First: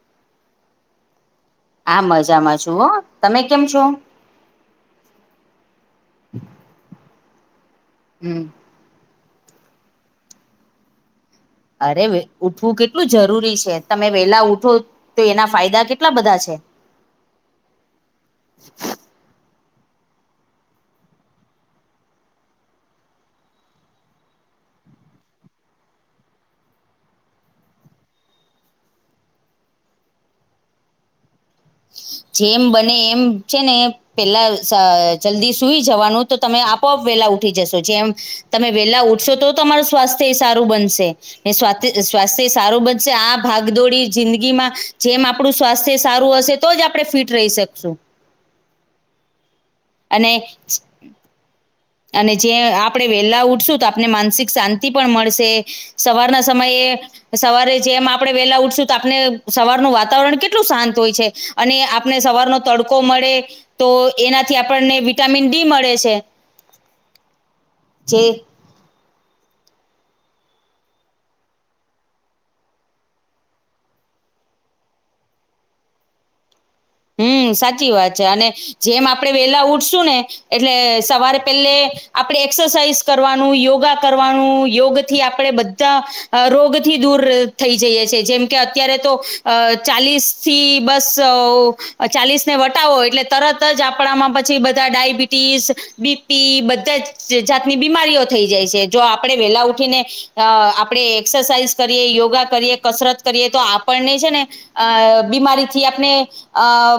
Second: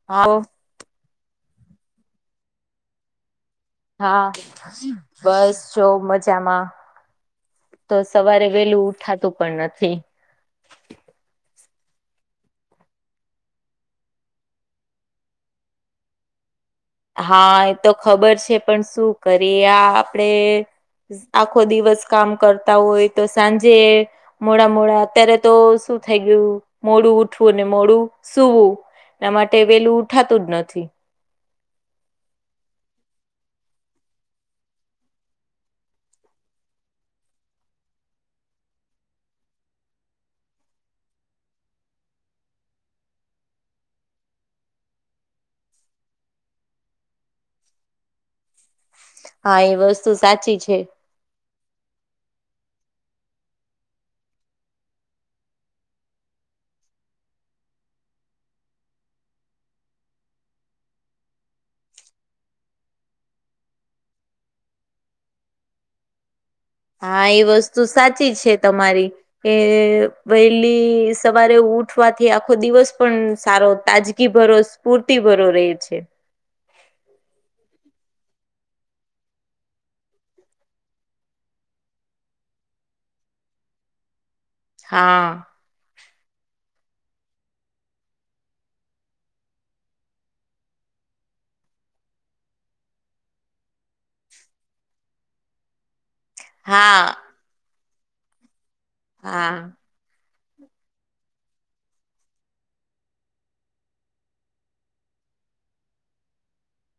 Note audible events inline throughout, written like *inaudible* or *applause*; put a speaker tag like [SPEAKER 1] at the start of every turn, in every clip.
[SPEAKER 1] *unintelligible*
[SPEAKER 2] હા મજામાં છુ હો તમે કેમ છો.
[SPEAKER 1] હા બસ છો મજામાં તો
[SPEAKER 2] હમ
[SPEAKER 1] સવારે વેલું ઉ ઉઠાતું પણ નથી.
[SPEAKER 2] અરે ઉઠવું કેટલું જરૂરી છે તમે વેલા ઉઠો તો એના ફાયદા કેટલા બધા છે..
[SPEAKER 1] હા, એ તો ખબર છે પણ શું કરીએ આપડે આખો દિવસ કામ કરતા હોય તો સાંજે મોડા મોડા અત્યારે તો શું થઈ ગયું મોડું ઉઠવું અનેને મોડું સૂવું એના માટે વેલું ઉઠાતું જ નથી.
[SPEAKER 2] જેમ બને એમ છે ને પેલા જલ્દી સુઈ જવાનું તો તમે આપોઆપ વેલા ઉઠી જશો જેમ, તમે વેલા ઉઠશો તો તમારું સ્વાસ્થ્ય સારું બનશે એ સ્વા સ્વાસ્થ્ય સારું બનશે આ ભાગદોડી જિંદગીમાં જેમ આપડું સ્વાસ્થ્ય સારું હશે તો જ આપડે ફિટ રહી શકશું.
[SPEAKER 1] હા એ વસ્તુ
[SPEAKER 2] અને
[SPEAKER 1] સાચી છે.
[SPEAKER 2] અને જે આપણે વેલા ઉઠશું તો આપને માનસિક શાંતિ પણ મળશે સવારના સમયે સવારે જેમ આપણે વેલા ઉઠશું તો આપને સવારનું વાતાવરણ કેટલું શાંત હોય છે. અને આપને સવારનો તડકો મળે તો એનાથી આપણને વિટામિન ડી મળે છે.
[SPEAKER 1] હા એ વસ્તુ
[SPEAKER 2] જે
[SPEAKER 1] સાચી છે તમારી એ વહેલી સવારે ઉઠવાથી આખો દિવસ પણ સારો તાજ એ ભરોસ સ્ફૂર્તિભર્યો રહે છે.
[SPEAKER 2] હમ્મ, સાચી વાત છે. અને જેમ આપણે વેહલા ઉઠશુંને એટલે સવારે પેલે આપડે એક્સરસાઇઝ કરવાનું યોગા કરવાનું યોગ થી
[SPEAKER 1] હા.
[SPEAKER 2] આપડે બધા અહ રોગથી દૂર થઈ જઈએ છે જેમ કે અત્યારે તો અહ ચાલીસ થી બસો અહ ચાલીસ ને વટાવો એટલે તરત જ આપણામાં પછી બધા ડાયબિટીસ બી તી બધા
[SPEAKER 1] હા
[SPEAKER 2] જ જાતની બીમારીઓ થઈ જાય છે જો આપણે
[SPEAKER 1] હા
[SPEAKER 2] વેલા ઉઠીને અહ આપડે એક્સરસાઇઝ કરીએ યોગા કરીએ કસરત કરીએ તો આપણને છે ને અહ બીમારીથી આપને અહ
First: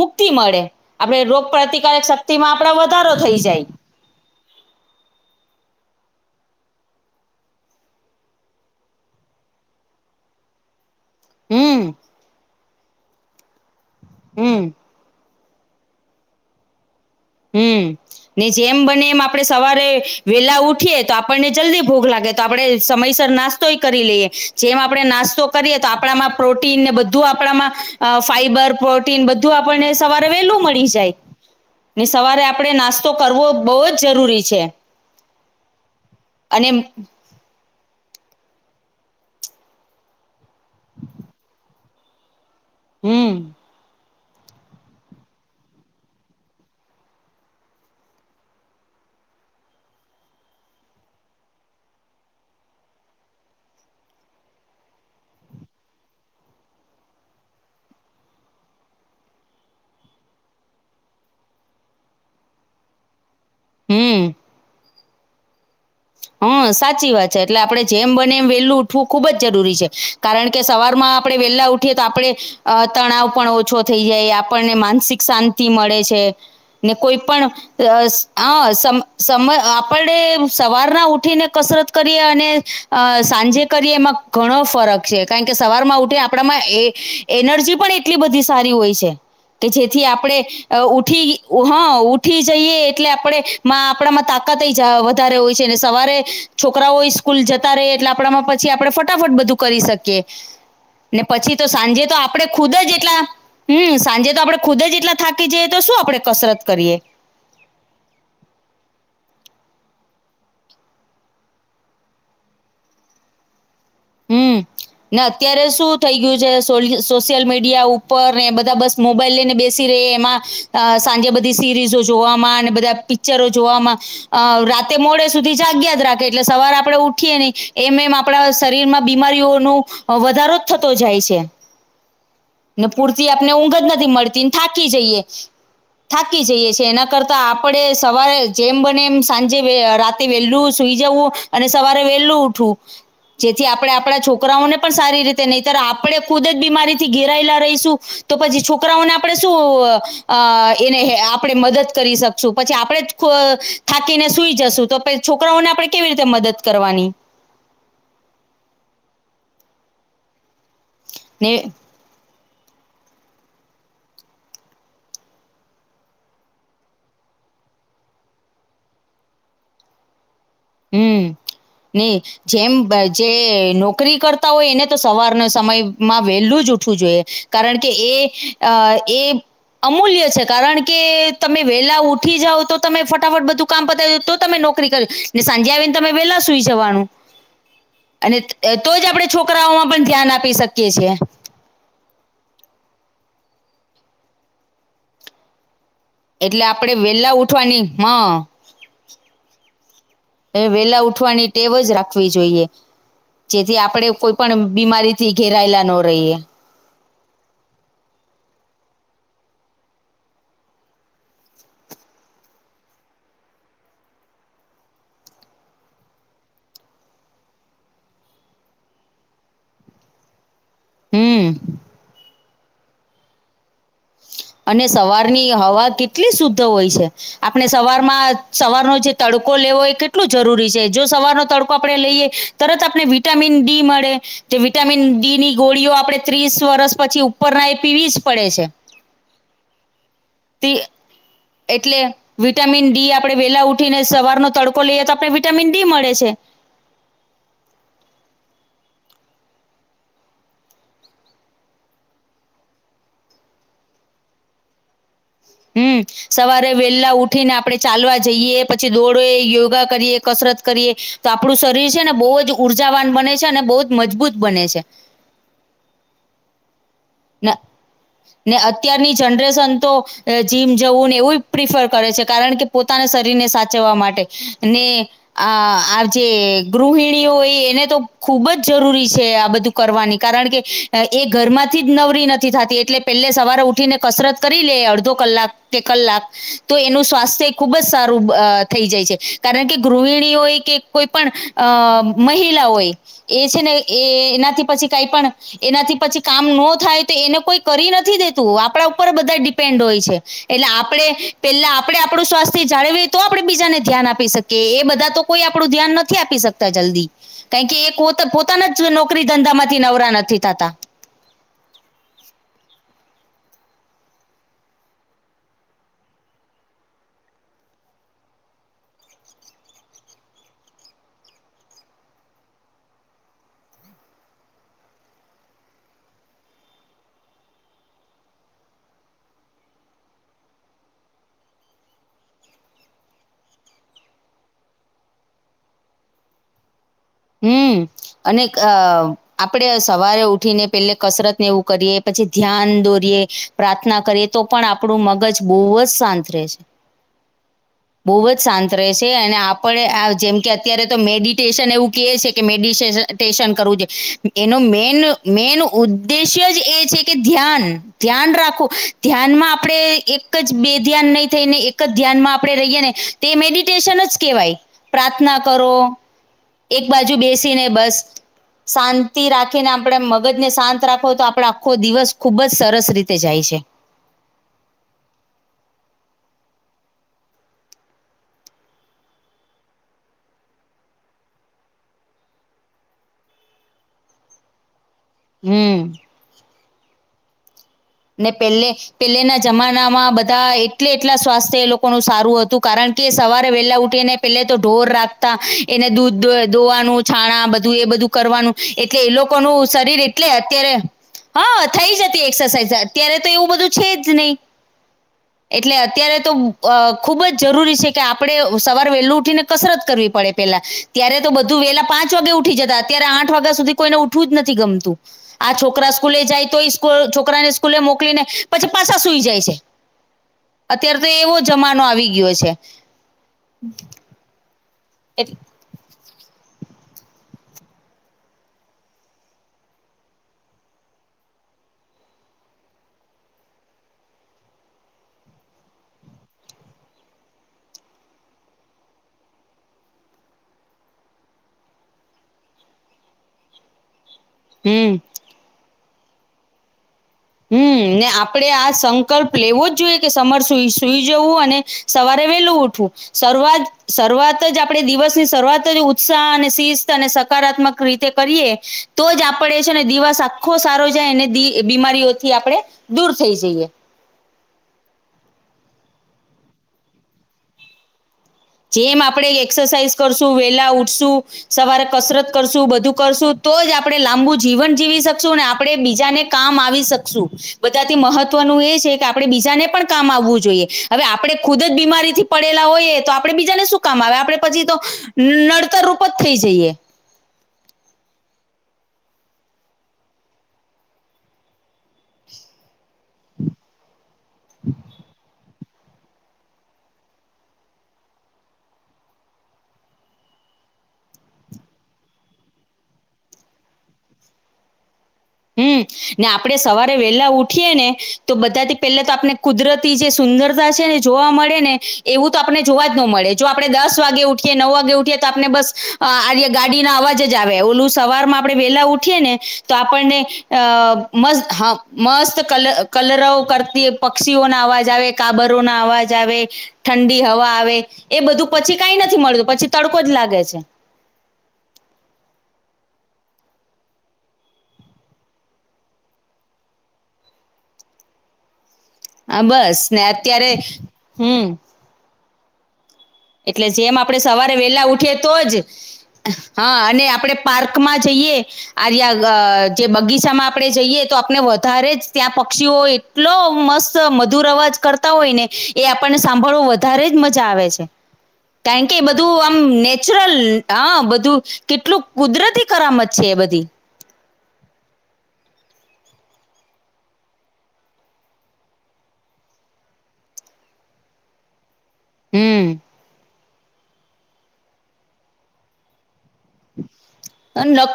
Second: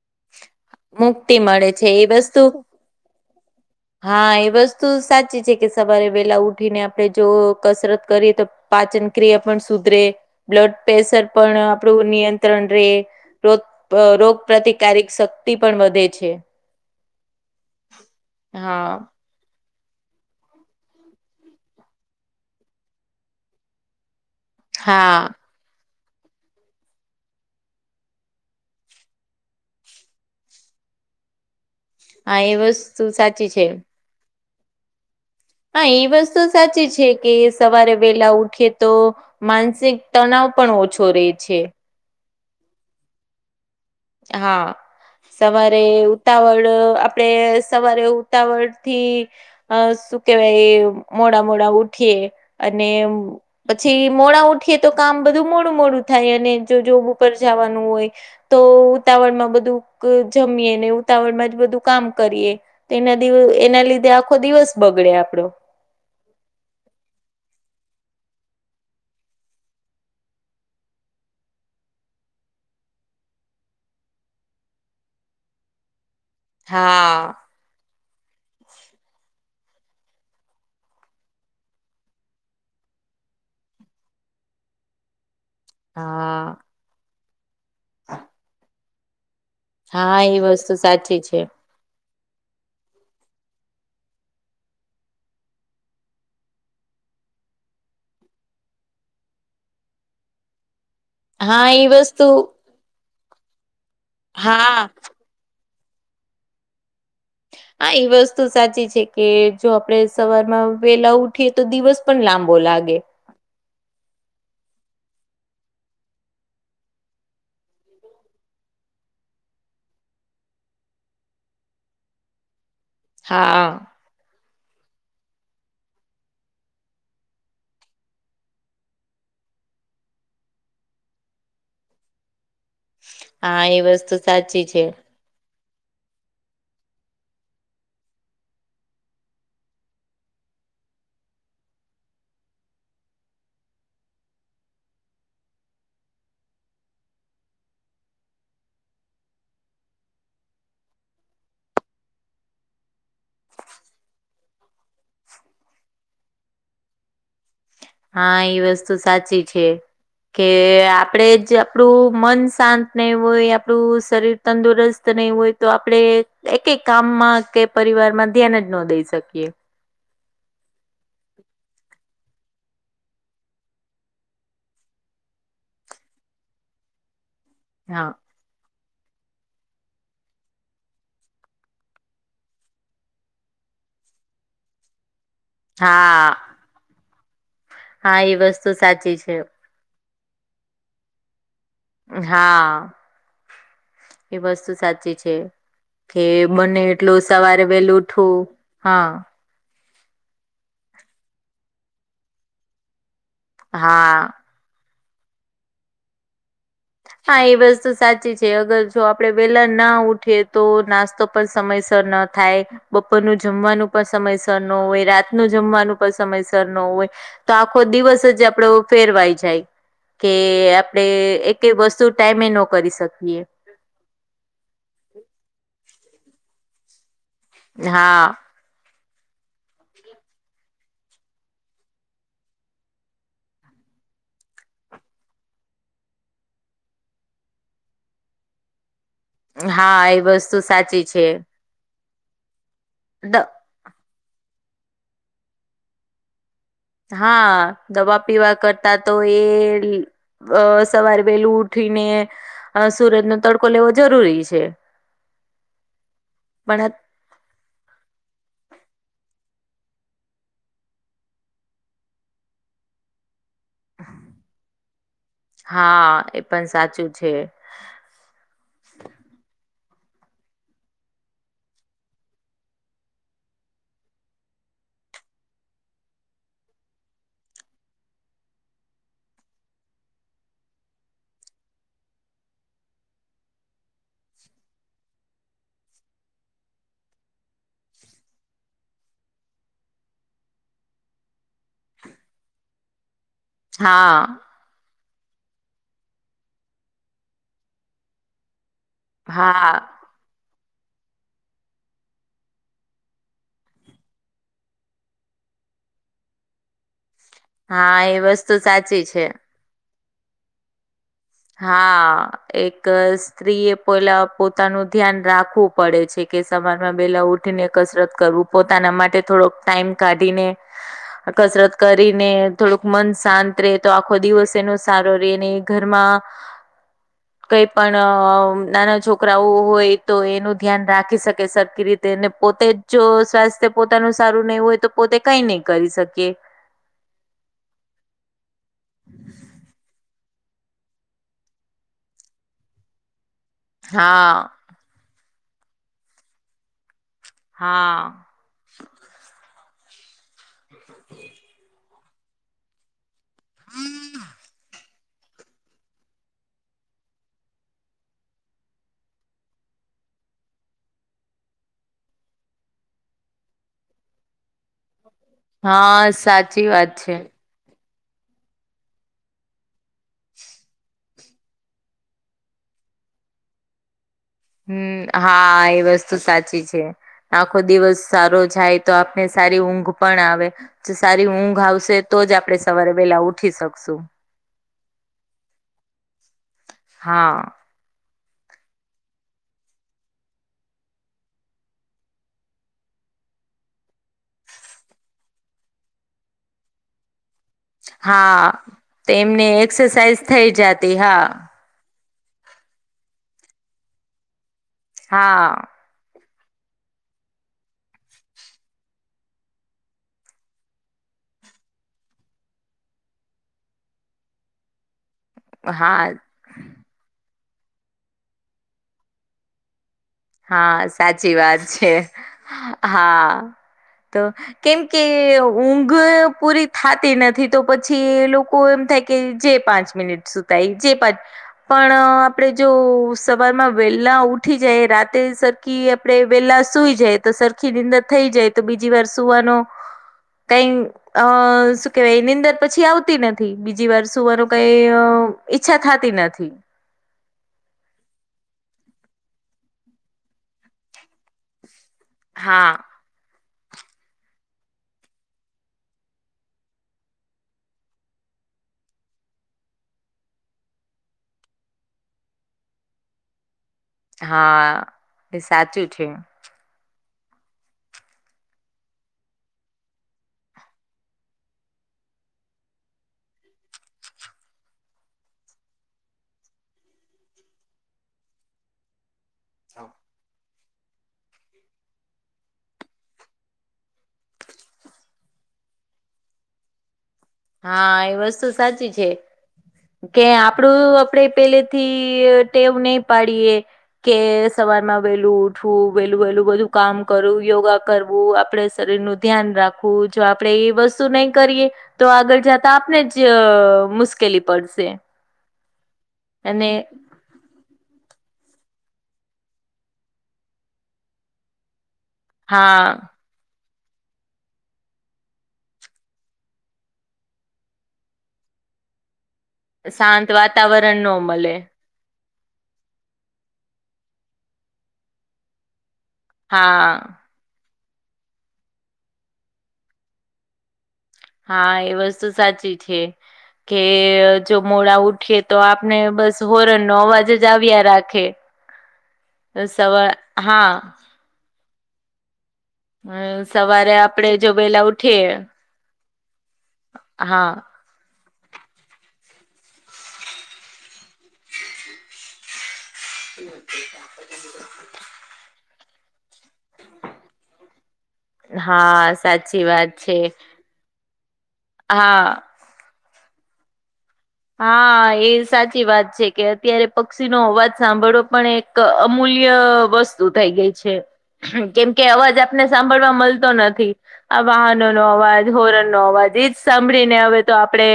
[SPEAKER 2] મુક્તિ મળે. આપડણે
[SPEAKER 1] મુક્તિ
[SPEAKER 2] રોગ
[SPEAKER 1] મળે છે એ
[SPEAKER 2] પ્રતિકારક શક્તિ
[SPEAKER 1] વસ્તુ
[SPEAKER 2] માં આપડ વધારો થઈ જાય.
[SPEAKER 1] હા એ વસ્તુ સાચી છે કે સવારે વેલા ઉઠીને આપણે જો કસરત કરીએ તો પાચનક્રિયા પણ સુધરે બ્લડ પ્રેશર પણ
[SPEAKER 2] હમ
[SPEAKER 1] આપણું નિયંત્રણ ર રોગ રોગ
[SPEAKER 2] હમ
[SPEAKER 1] પ્રતિકારિક શ વ્યક્તિ પણ વધે છે.
[SPEAKER 2] હમને જેમ બને
[SPEAKER 1] હા
[SPEAKER 2] એમ આપ આપણે સવારે વેલા ઉઠીએ તો આપણને જલ્દી ભોગ લાગે તો આપડે સમયસર નાસ્તોય કરી લઈએ. જેમ આપણે
[SPEAKER 1] હા
[SPEAKER 2] નાસ્તો કરીએ તો આપમાં પ્રોટીન ને બધું આપણામાં ફાઈબર પ્રોટીન બધું આપણને સવારે વેલું મળી જાય. ને
[SPEAKER 1] હા
[SPEAKER 2] સવારે
[SPEAKER 1] એ
[SPEAKER 2] આપણેે નાસ્તો
[SPEAKER 1] વસ્તુ
[SPEAKER 2] કરવો
[SPEAKER 1] સાચી છે.
[SPEAKER 2] બહુ જ જરૂરી છે.
[SPEAKER 1] હા એ વસ્તુ
[SPEAKER 2] અને
[SPEAKER 1] સાચી છે. કે સવારે વેહેલા ઉઠે તો માનસિક તણાવ પણ ઓછો રે છે.
[SPEAKER 2] હમ્મ.
[SPEAKER 1] હા. સવારે ઉતાવળ આપડે સવારે ઉતાવળ થી. અ શું કેવાય મોડા મોડા ઉઠીએ અને પછી મોડા ઉઠીએ તો કામ બધું મોડું મોડું થાય અને જો જોબ ઉપર જવાનું હોય. તો. ઉતાવળ માં બધું જમીએ ને ઉતાવળમાં જ બધું કામ કરીએ એના દ એના લીધે
[SPEAKER 2] હમ
[SPEAKER 1] આખો દિવસ બગડે આપડો.
[SPEAKER 2] હા સાચી વાત છે એટલે આપડણે જેમ બને એમ વેલું ઉઠવું ખુબ જ જરૂરી છે. કારણ કે સવારમાં આપણે વેલા ઉઠીએ તો આપણે તણાવ પણ ઓછો થઈ જાય આપણને માનસિક શાંતિ તિ મળે છે. કોઈ
[SPEAKER 1] હા
[SPEAKER 2] પણ સમ આપડે સવાર ઘ ના ઉઠીને કસરત કરીએ અને સાંજે કરીએ એમાં ઘણો ફરક કારણ કે સવારમાં ઉઠી
[SPEAKER 1] હા
[SPEAKER 2] આપણામાં એનર્જી પણ એટલી બધી સારી હોય છે. કે જેથી
[SPEAKER 1] હા એ
[SPEAKER 2] આપણેે
[SPEAKER 1] વસ્તુ સાચી
[SPEAKER 2] ઊઠી
[SPEAKER 1] છે
[SPEAKER 2] હા થી જઈએ એટલે આપણે આપણામાં તાકાત વધારે હોય. ને સવારે છોકરાઓ સ્કૂલ જતા ર એટલે આપણામાં પછી આપડણે ફટાફટ બધું કરી શકીએ. ને પછી
[SPEAKER 1] હા
[SPEAKER 2] તો
[SPEAKER 1] એ
[SPEAKER 2] સાંજે તો
[SPEAKER 1] વસ્તુ
[SPEAKER 2] આપડે ખુદ જ એટલા હમ સાંજે તો આપડે
[SPEAKER 1] હા
[SPEAKER 2] ખુદ જ એટલા થાકી જઈએ તો શું આપડે કસરત કરીએ.
[SPEAKER 1] હા એ વસ્તુ સાચી છે કે જો આપડે સવારમાં વેલા ઉઠીએ તો દિવસ. પણ લાંબો લાગે.
[SPEAKER 2] હમ ને અત્યારે શું થઈ ગયું છે સોશિયલ મીડિયા ઉપર ને એ બધા બસ મોબાઈલ લઈને બેસી ર એમાં સાંજે બધી સિરીઝો જોવામાં અને બધા પિક્ચરો
[SPEAKER 1] હા
[SPEAKER 2] જોવામાં. અ રાતે મોડે સુધી જાગ્યા જ રાખે એટલે સવાર આપણેે ઉઠીએ નહી એમ એમ આપણા. શરીરમાં બીમારીઓ ન વધારો જ થતો જાય છે. ને પૂરતી આપને
[SPEAKER 1] હા
[SPEAKER 2] ઊંઘ
[SPEAKER 1] એ
[SPEAKER 2] જ નથી
[SPEAKER 1] વસ્તુ
[SPEAKER 2] મળતી
[SPEAKER 1] સાચી છે
[SPEAKER 2] થાકી જઈએ. થાકી જઈએ છે એના કરતા આપણે સવારે જેમ બને એમ સાંજે રાતે વેહેલું સુઈ જવું. અને સવારે વેલું ઉઠવું જેથી આપડે આપડા છોકરાઓને પણ સારી રીતે નઇ તર આપણે ખુદ જ બીમારીથી ઘેરાયેલા રઇશું. તો પછી છોકરાઓને આપડે શું અ એને હે આપણે મદદ કરી શકશું પછી આપણે ફ થાકીને સુઈ જશું તો પે છોકરાઓને આપડે કેવી રીતે મદદ કરવાની.
[SPEAKER 1] હા એ વસ્તુ સાચી છે કે આપડે
[SPEAKER 2] ને
[SPEAKER 1] જ આપણું મન શાંત ને હોય આપણું શરીર તંદુરસ્ત નઇ હોય તો આપડે એક એક કામમાં કે પરિવારમાં ધ્યાન જ નો દઈ શકીએ.
[SPEAKER 2] હું ની જેમ જે નોકરી કરતા હોય એને તો સવારના સમયમાં વેલું જ ઉઠવું જોઈએ. કારણ કે
[SPEAKER 1] હા
[SPEAKER 2] એ અ એ અમૂલ્ય છે કારણ કે તમે વેલા ઉઠી જાવ તો તમે ફટાફટ બધું કામ પતાવે તો તમે નોકરી કરે સાંજે આવીને તમે
[SPEAKER 1] હા
[SPEAKER 2] વેલા સુઈ જવાનું
[SPEAKER 1] હા એ
[SPEAKER 2] અને
[SPEAKER 1] વસ્તુ
[SPEAKER 2] તો જ
[SPEAKER 1] સાચી
[SPEAKER 2] આપડે
[SPEAKER 1] છે
[SPEAKER 2] છોકરાઓમાં પણ ધ્યાન આપી શકીએ છીએ.
[SPEAKER 1] હા એ વસ્તુ સાચી છે. કે
[SPEAKER 2] એટલે
[SPEAKER 1] બને
[SPEAKER 2] આપણે
[SPEAKER 1] એટલું
[SPEAKER 2] વેલા
[SPEAKER 1] સવારે
[SPEAKER 2] ઉઠવાની
[SPEAKER 1] વેલું
[SPEAKER 2] હા
[SPEAKER 1] ઉઠવું હા
[SPEAKER 2] એ વેલા ઉઠવાની ટેવ જ રાખવી જોઈએ જેથી આપડે
[SPEAKER 1] હા
[SPEAKER 2] કોઈ પણ બીમારી થી ઘેરાયલા નો રઈએ.
[SPEAKER 1] હા એ વસ્તુ સાચી છે અગર જો આપડે વેલા ના ઉઠીએ તો નાસ્તો પ સમયસર ન થાય. બપોરનું જમવાનું પણ સમયસર ન હોય રાત નું જમવાનું પણ સમયસર ન હોય. તો આખો દિવસ જ આપડો ફેરવાઈ જાય કે આપડે
[SPEAKER 2] હમ
[SPEAKER 1] એકે વસ્તુ ટાઈમે નો કરી શકીએ.
[SPEAKER 2] અને સવારની હવા કેટલી શુદ્ધ હોય છે આપણે સવારમાં
[SPEAKER 1] હા
[SPEAKER 2] સવારનો જે તડકો લેવો એ કેટલો જરૂરી છે જો સવારનો તડકો આપડે લઈએ તરત આપને વિટામિન ડી મળે. તે વિટામિન ડી ની ગોળીઓ આપડે ત્રીસ વર્ષ પછી ઉપરના એ પીવી જ પડે છે.
[SPEAKER 1] હા એ વસ્તુ
[SPEAKER 2] તે
[SPEAKER 1] સાચી છે.
[SPEAKER 2] એટલે વિટામિન ડી આપડે
[SPEAKER 1] દ
[SPEAKER 2] વેલા ઉઠીને સવારનો તડકો લઈએ તો આપને વિટામિન ડી મળે છે.
[SPEAKER 1] હા દવા પીવા કરતા તો એ અ સવારે વેલું ઉઠીને અ સુરજનો તડકો લેવો જરૂરી છે.
[SPEAKER 2] હું સવારે
[SPEAKER 1] પણ આ
[SPEAKER 2] વેલા ઉ ઠીને આપડે ચાલવા જઈએ પછી દોડે યોગા કરીએ કસરત કરીએ તો આપડું શરીર છે ને બોવ જ ઉર્જાવાન બને છે અને બો જ મજબૂત બને છે.
[SPEAKER 1] હા એ પણ સાચું છે.
[SPEAKER 2] *inaudible* ને અત્યારની જનરેશન તો અ જીમ જવું ને એવુંય પ્રિફર કરે છે કારણ કે પોતાના શરીરને સાચવવા માટે ને આ આ જે ગૃહિણીઓ હોય એને તો ખુબ જ જરૂરી છે આ બધું કરવાની કારણ કે એ ઘરમાં થી જ નવરી નથી થાતી એટલે પેલે સવારે ઉઠીને કસરત કરી લે અડધો કલાક કે કલાક તો એનું સ્વાસ્થ્ય એ ખૂબ જ સારું અ થઈ જાય છે કારણ કે ગૃહિણીઓ કે કોઈ પણ અ મહિલા હોય એ છે ને એ
[SPEAKER 1] હા
[SPEAKER 2] એનાથી પછી કઈ પણ એનાથી પછી કામ નો થાય તો એને કોઈ કરી નથી દેતું આપડા ઉપર બધા
[SPEAKER 1] હા
[SPEAKER 2] ડિપેન્ડ હોય છે. એટલે આપડે પેલા આપડે આપડું સ્વાસ્થ્ય જાળવીએ તો આપડે બીજાને ધ્યાન આપી શક કે એ બધા તો કોઈ આપડું ધ્યાન નથી આપી શકતા જલ્દી કારણ કે એ
[SPEAKER 1] હા
[SPEAKER 2] પોત
[SPEAKER 1] વસ્તુ
[SPEAKER 2] પોતાના જ
[SPEAKER 1] સાચી છે
[SPEAKER 2] નોકરી ધંધામાંથી નવરા નથી થતા.
[SPEAKER 1] હા એક સ્ત્રી એ પેલા પોતાનું ધ્યાન રાખવું પડે છે કે સવારમાં પેલા ઉઠીને કસરત કરવું. પોતાના માટે થોડોક ટાઈમ કાઢીને કસરત કરીને, થોડુંક મન શાંત રે તો, આખો દિવસ એનો સારો રે ને ઘરમાં
[SPEAKER 2] *unintelligible*
[SPEAKER 1] કઈ પણ નાના છોકરાઓ હોય તો, એનું ધ્યાન રાખી શકે સરખી રી તેને પોતે જ જો, સ્વાસ્થ્ય પોતાનું સારું નહી હોય તો પોતે કરી શકીએ.
[SPEAKER 2] હમ. અનેક અ આપડે સવારે ઉઠીને પેલે કસરત ને એવું કરીએ, પછી ધ્યાન દોરીએ, પ્રાર્થના કરીએ તો
[SPEAKER 1] હા
[SPEAKER 2] પણ આ પડું મગજ બહુ જ શાંત રહેે છે. બહુ
[SPEAKER 1] હા.
[SPEAKER 2] જ શાંત રહેશે. અને આપડે આ જેમ કે અત્યારે તો મેડિટેશન એવું કેયે છે કે, મેડિસેશ ટેશન કરવું જો એનો મેન મેન ઉદ્દેશ્ય જ એ છે કે ધ્યાન, ધ્યાન રાખો. ધ્યાનમાં આપણે એક જ બે ધ્યાન નહી થઈને એક ક જ ધ્યાનમાં આપડે રહીએ ને તે મેડિટેશન જ કેહેવાય. પ્રાર્થના કરો
[SPEAKER 1] વાત સાચી.
[SPEAKER 2] એક
[SPEAKER 1] વાત
[SPEAKER 2] બાજુ
[SPEAKER 1] છે
[SPEAKER 2] બેસીને બસ શાંતિ રાખીને આપડે મગજને શાંત રાખવો તો, આપડે આખો દિવસ ખુબ જ સરસ રીતે જાય છે.
[SPEAKER 1] હમ, હા. એ વસ્તુ સાચી છે. આખો દિવસ સારો જાય તો, આપને સારી ઊંઘ પણ આવે. જો સારી ઊંઘ આવશે, તો જ આપડે સવારે વેલા ઉઠી શકશું.
[SPEAKER 2] હમ.
[SPEAKER 1] હા.
[SPEAKER 2] મે પેલ્લે પેલેના જમાનામાં બધા એટલે, એટલા સ્વાસ્થ્ય એ લોકોનું હતું, કારણ કે સવારે વહેલા ઉઠીને પેલે તો ઢોર રાખતા એને દૂધ દોય દોહવાનું, છાણા બ ધુ એ બધું
[SPEAKER 1] હા
[SPEAKER 2] કરવાનું. એટલે એ
[SPEAKER 1] તેમને
[SPEAKER 2] લોકોનું શરીર
[SPEAKER 1] એક્સરસાઇઝ
[SPEAKER 2] એટલે
[SPEAKER 1] થઈ
[SPEAKER 2] અત્યારે,
[SPEAKER 1] જતી
[SPEAKER 2] હા થઈ જતી એક્સરસાઇઝ. અત્યારે તો એવું બધું છે જ નહી
[SPEAKER 1] હા
[SPEAKER 2] એટલે અત્યારે તો અ ખુબ જ જરૂરી છે કે, આપડે સવાર વેલું ઉઠીને કસરત કરવી પડે પેલા. ત્યારે તો બધું વેલા પાંચ વાગે ઉઠી જતા. અત્યારે આઠ વાગ્યા સુધી કોઈને ઉઠવું જ નથી ગમતું. આ છોકરા
[SPEAKER 1] હા
[SPEAKER 2] સ્કૂલે જાય તોયે સ્કુ છોકરાને સ્કૂલે મોકલી ને પછી પાસા સુઈ જાય છે.
[SPEAKER 1] હા
[SPEAKER 2] અત્યારે તો
[SPEAKER 1] સાચી
[SPEAKER 2] એવો
[SPEAKER 1] વાત
[SPEAKER 2] જમાનો
[SPEAKER 1] છે.
[SPEAKER 2] આવી ગયો છે
[SPEAKER 1] હા. તો, કેમ કે
[SPEAKER 2] એટ-
[SPEAKER 1] એવ ઊંઘ પૂરી થાતી નથી તો પછી એ લોકો એમ થાય કે, જે પાંચ મિનિટ સુ ગાય જે પટ પણ આપડે જો સવારમાં વેલા ઉઠી જાયે રાત તે સરખી આપણે વેલા સુઈ જાય તો, સરખી રીતના થઈ જાય તો, બીજી વાર સુવાનો કઈ અ, શું કેવાય નીંદર પછી આવતી નથી બીજી વાર શુંવાનો કઈ
[SPEAKER 2] હમ
[SPEAKER 1] અ, ઈચ્છા થાતી નથી.
[SPEAKER 2] હમ. ને આપડે આ સંકલ્પ લેવો જ જોઈએ કે, સમર સુઈ, સુઈ જવું અને સવારે વેલું ઉઠવું.
[SPEAKER 1] હા
[SPEAKER 2] શરૂઆત, શરૂઆત જ આપડે દિવસની શરૂઆત જ ઉત્સાહ અને શિસ્ત અને સકારાત્મક રીતે કરીએ તો જ આપડે છે ને દિવસ આખો સારો જાય. અને બી બીમારી ઓ થી આપડે દૂર થઈ જઈએ.
[SPEAKER 1] હા, એ સાચું છે.
[SPEAKER 2] જેમ આપડે એક્સરસાઇઝ કરશું, વેલા ઉઠશું સવારે કસરત કરશું, બધું કરશું, તો જ આપડે લાંબુ જીવન જીવી શકશું ને આપડે બીજાને કામ આવી શકશું. બધાથી મહત્વનું એ છે કે આપડે બીજાને પણ કામ આવવું જોઈએ. હવે આપડે ખુદ જ બીમારીથી પડેલા હોયએ તો આ આપડે બીજાને શું કામ આવે? આપડે પછી તો નડતરરૂપ જ થઈ જઈએ.
[SPEAKER 1] હા, એ વસ્તુ સાચી છે. કે આપડું આપણેે પેલેથી ટેવ નહી પાડીએ કે સવારમાં વેહલું ઉ ઠવું, વેલું વેલું બધું કામ કરવું, યોગા કરવું, આપડે શરીરનું ધ્યાન રા ખવુ, જો આપડે એ વસ્તુ નહી કરીએ તો આગળ જાતા આપને જ મુશ્કેલી પડશે.
[SPEAKER 2] હમ્મ, ને આપડે
[SPEAKER 1] અને
[SPEAKER 2] સવારે વેલા ઉ ઠીએને તો બધાથી પેલા તો આપને કુદરતી જે સુંદરતા છે ને એ જોવા મળેને એવું તો આપણને જોવા જ નો
[SPEAKER 1] હા
[SPEAKER 2] મળે છે. જો આપણે દસ વાગે ઉઠીએ, નવ વાગે ઉઠીએ તો આપને બસ આ ગાડીના અવાજ જ આવે ઓલું સવારમાં આપણે વેલા ઉઠીએને તો આપણને
[SPEAKER 1] શાંત
[SPEAKER 2] અ
[SPEAKER 1] વાતાવરણ નો
[SPEAKER 2] મસ્
[SPEAKER 1] મળે
[SPEAKER 2] મસ્ત કલ-કલરવ કરતી પક્ષીઓના અવાજ આવે, કાબરોના અવા જ આવે,
[SPEAKER 1] હા
[SPEAKER 2] ઠંડી હવા આવે, એ બધું પછી કાઈ નથી મળતું પછી તડકો જ લાગે છે.
[SPEAKER 1] હા, એ વસ્તુ સાચી છે. કે જો મોડા ઉઠીએ તો આપને બસ હોરનનો અવાજ જ આવ્યા રાખે.
[SPEAKER 2] હા, બસ ને
[SPEAKER 1] સવાર
[SPEAKER 2] અત્યારે,
[SPEAKER 1] હા
[SPEAKER 2] હમ્મ એટલે જેમ આપડે સવારે વેલા ઉઠીએ તોજ, હા અને આપણે પાર્
[SPEAKER 1] હા
[SPEAKER 2] કમાં જઈએ આર્યા અ જે બગીચામાં આપણે જઈએ તો આપણે વધારે જ ત્યાં પક્ષીઓ એ ટલો મસ્ત મધુર અવાજ કરતા હોય ને એ આપણને સાંભળવો વધારે જ મજા આવે છે. કારણ કે, એ
[SPEAKER 1] હા
[SPEAKER 2] બધું આમ
[SPEAKER 1] સાચી વાત છે
[SPEAKER 2] નેચરલ હા, બધું કેટલું
[SPEAKER 1] હા
[SPEAKER 2] કુદરતી કરામત છે એ બધી.
[SPEAKER 1] હા, એ સાચી વાત છે કે અત્યારે પક્ષી નો અવાજ સાંભળવો પણ એ ક અમૂલ્ય વસ્તુ થઈ ગઈ છે. કેમ કે અવાજ આપને
[SPEAKER 2] હમ
[SPEAKER 1] સાંભળવા મલતો નથી. આ વાહનનો અવાજ, હોરન નો અવાજ એજ સાંભળીને હવે તો આપડે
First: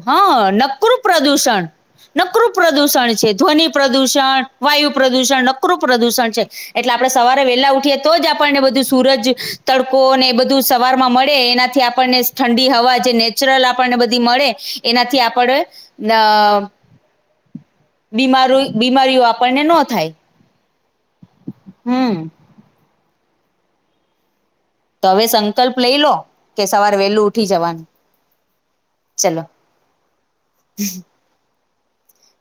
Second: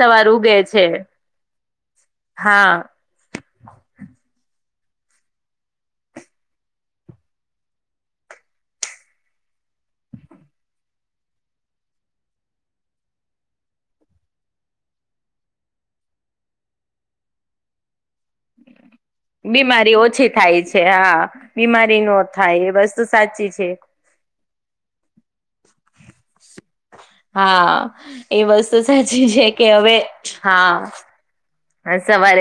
[SPEAKER 1] સવાર ઉગે છ.
[SPEAKER 2] કરું પ્રદૂષણ, નકરું પ્રદૂષણ છે. ધ્વનિ પ્રદૂષણ, વાયુ પ્રદુષણ, નકરું પ્રદુષણ છે. એટલે આપડે સવારે વેલા ઉઠીએ તો જ આપણને બધું સૂરજ, તડકોને બધું સવારમાં મળે એનાથી આ પણને ઠંડી હવા જે ને ચરલ આપણને બધી મળે એનાથી આપડે અ બીમારી બીમારીઓ આપણને ન
[SPEAKER 1] બીમારી ઓછી થાય છે. હા, બીમારી
[SPEAKER 2] હમ
[SPEAKER 1] નો થાય વસ્ તુ સાચી છે.
[SPEAKER 2] તો હવે સં
[SPEAKER 1] હા,
[SPEAKER 2] જવાનું
[SPEAKER 1] એ વસ્તુ સાચી
[SPEAKER 2] ચલો
[SPEAKER 1] છે કે હવે હા, સવારે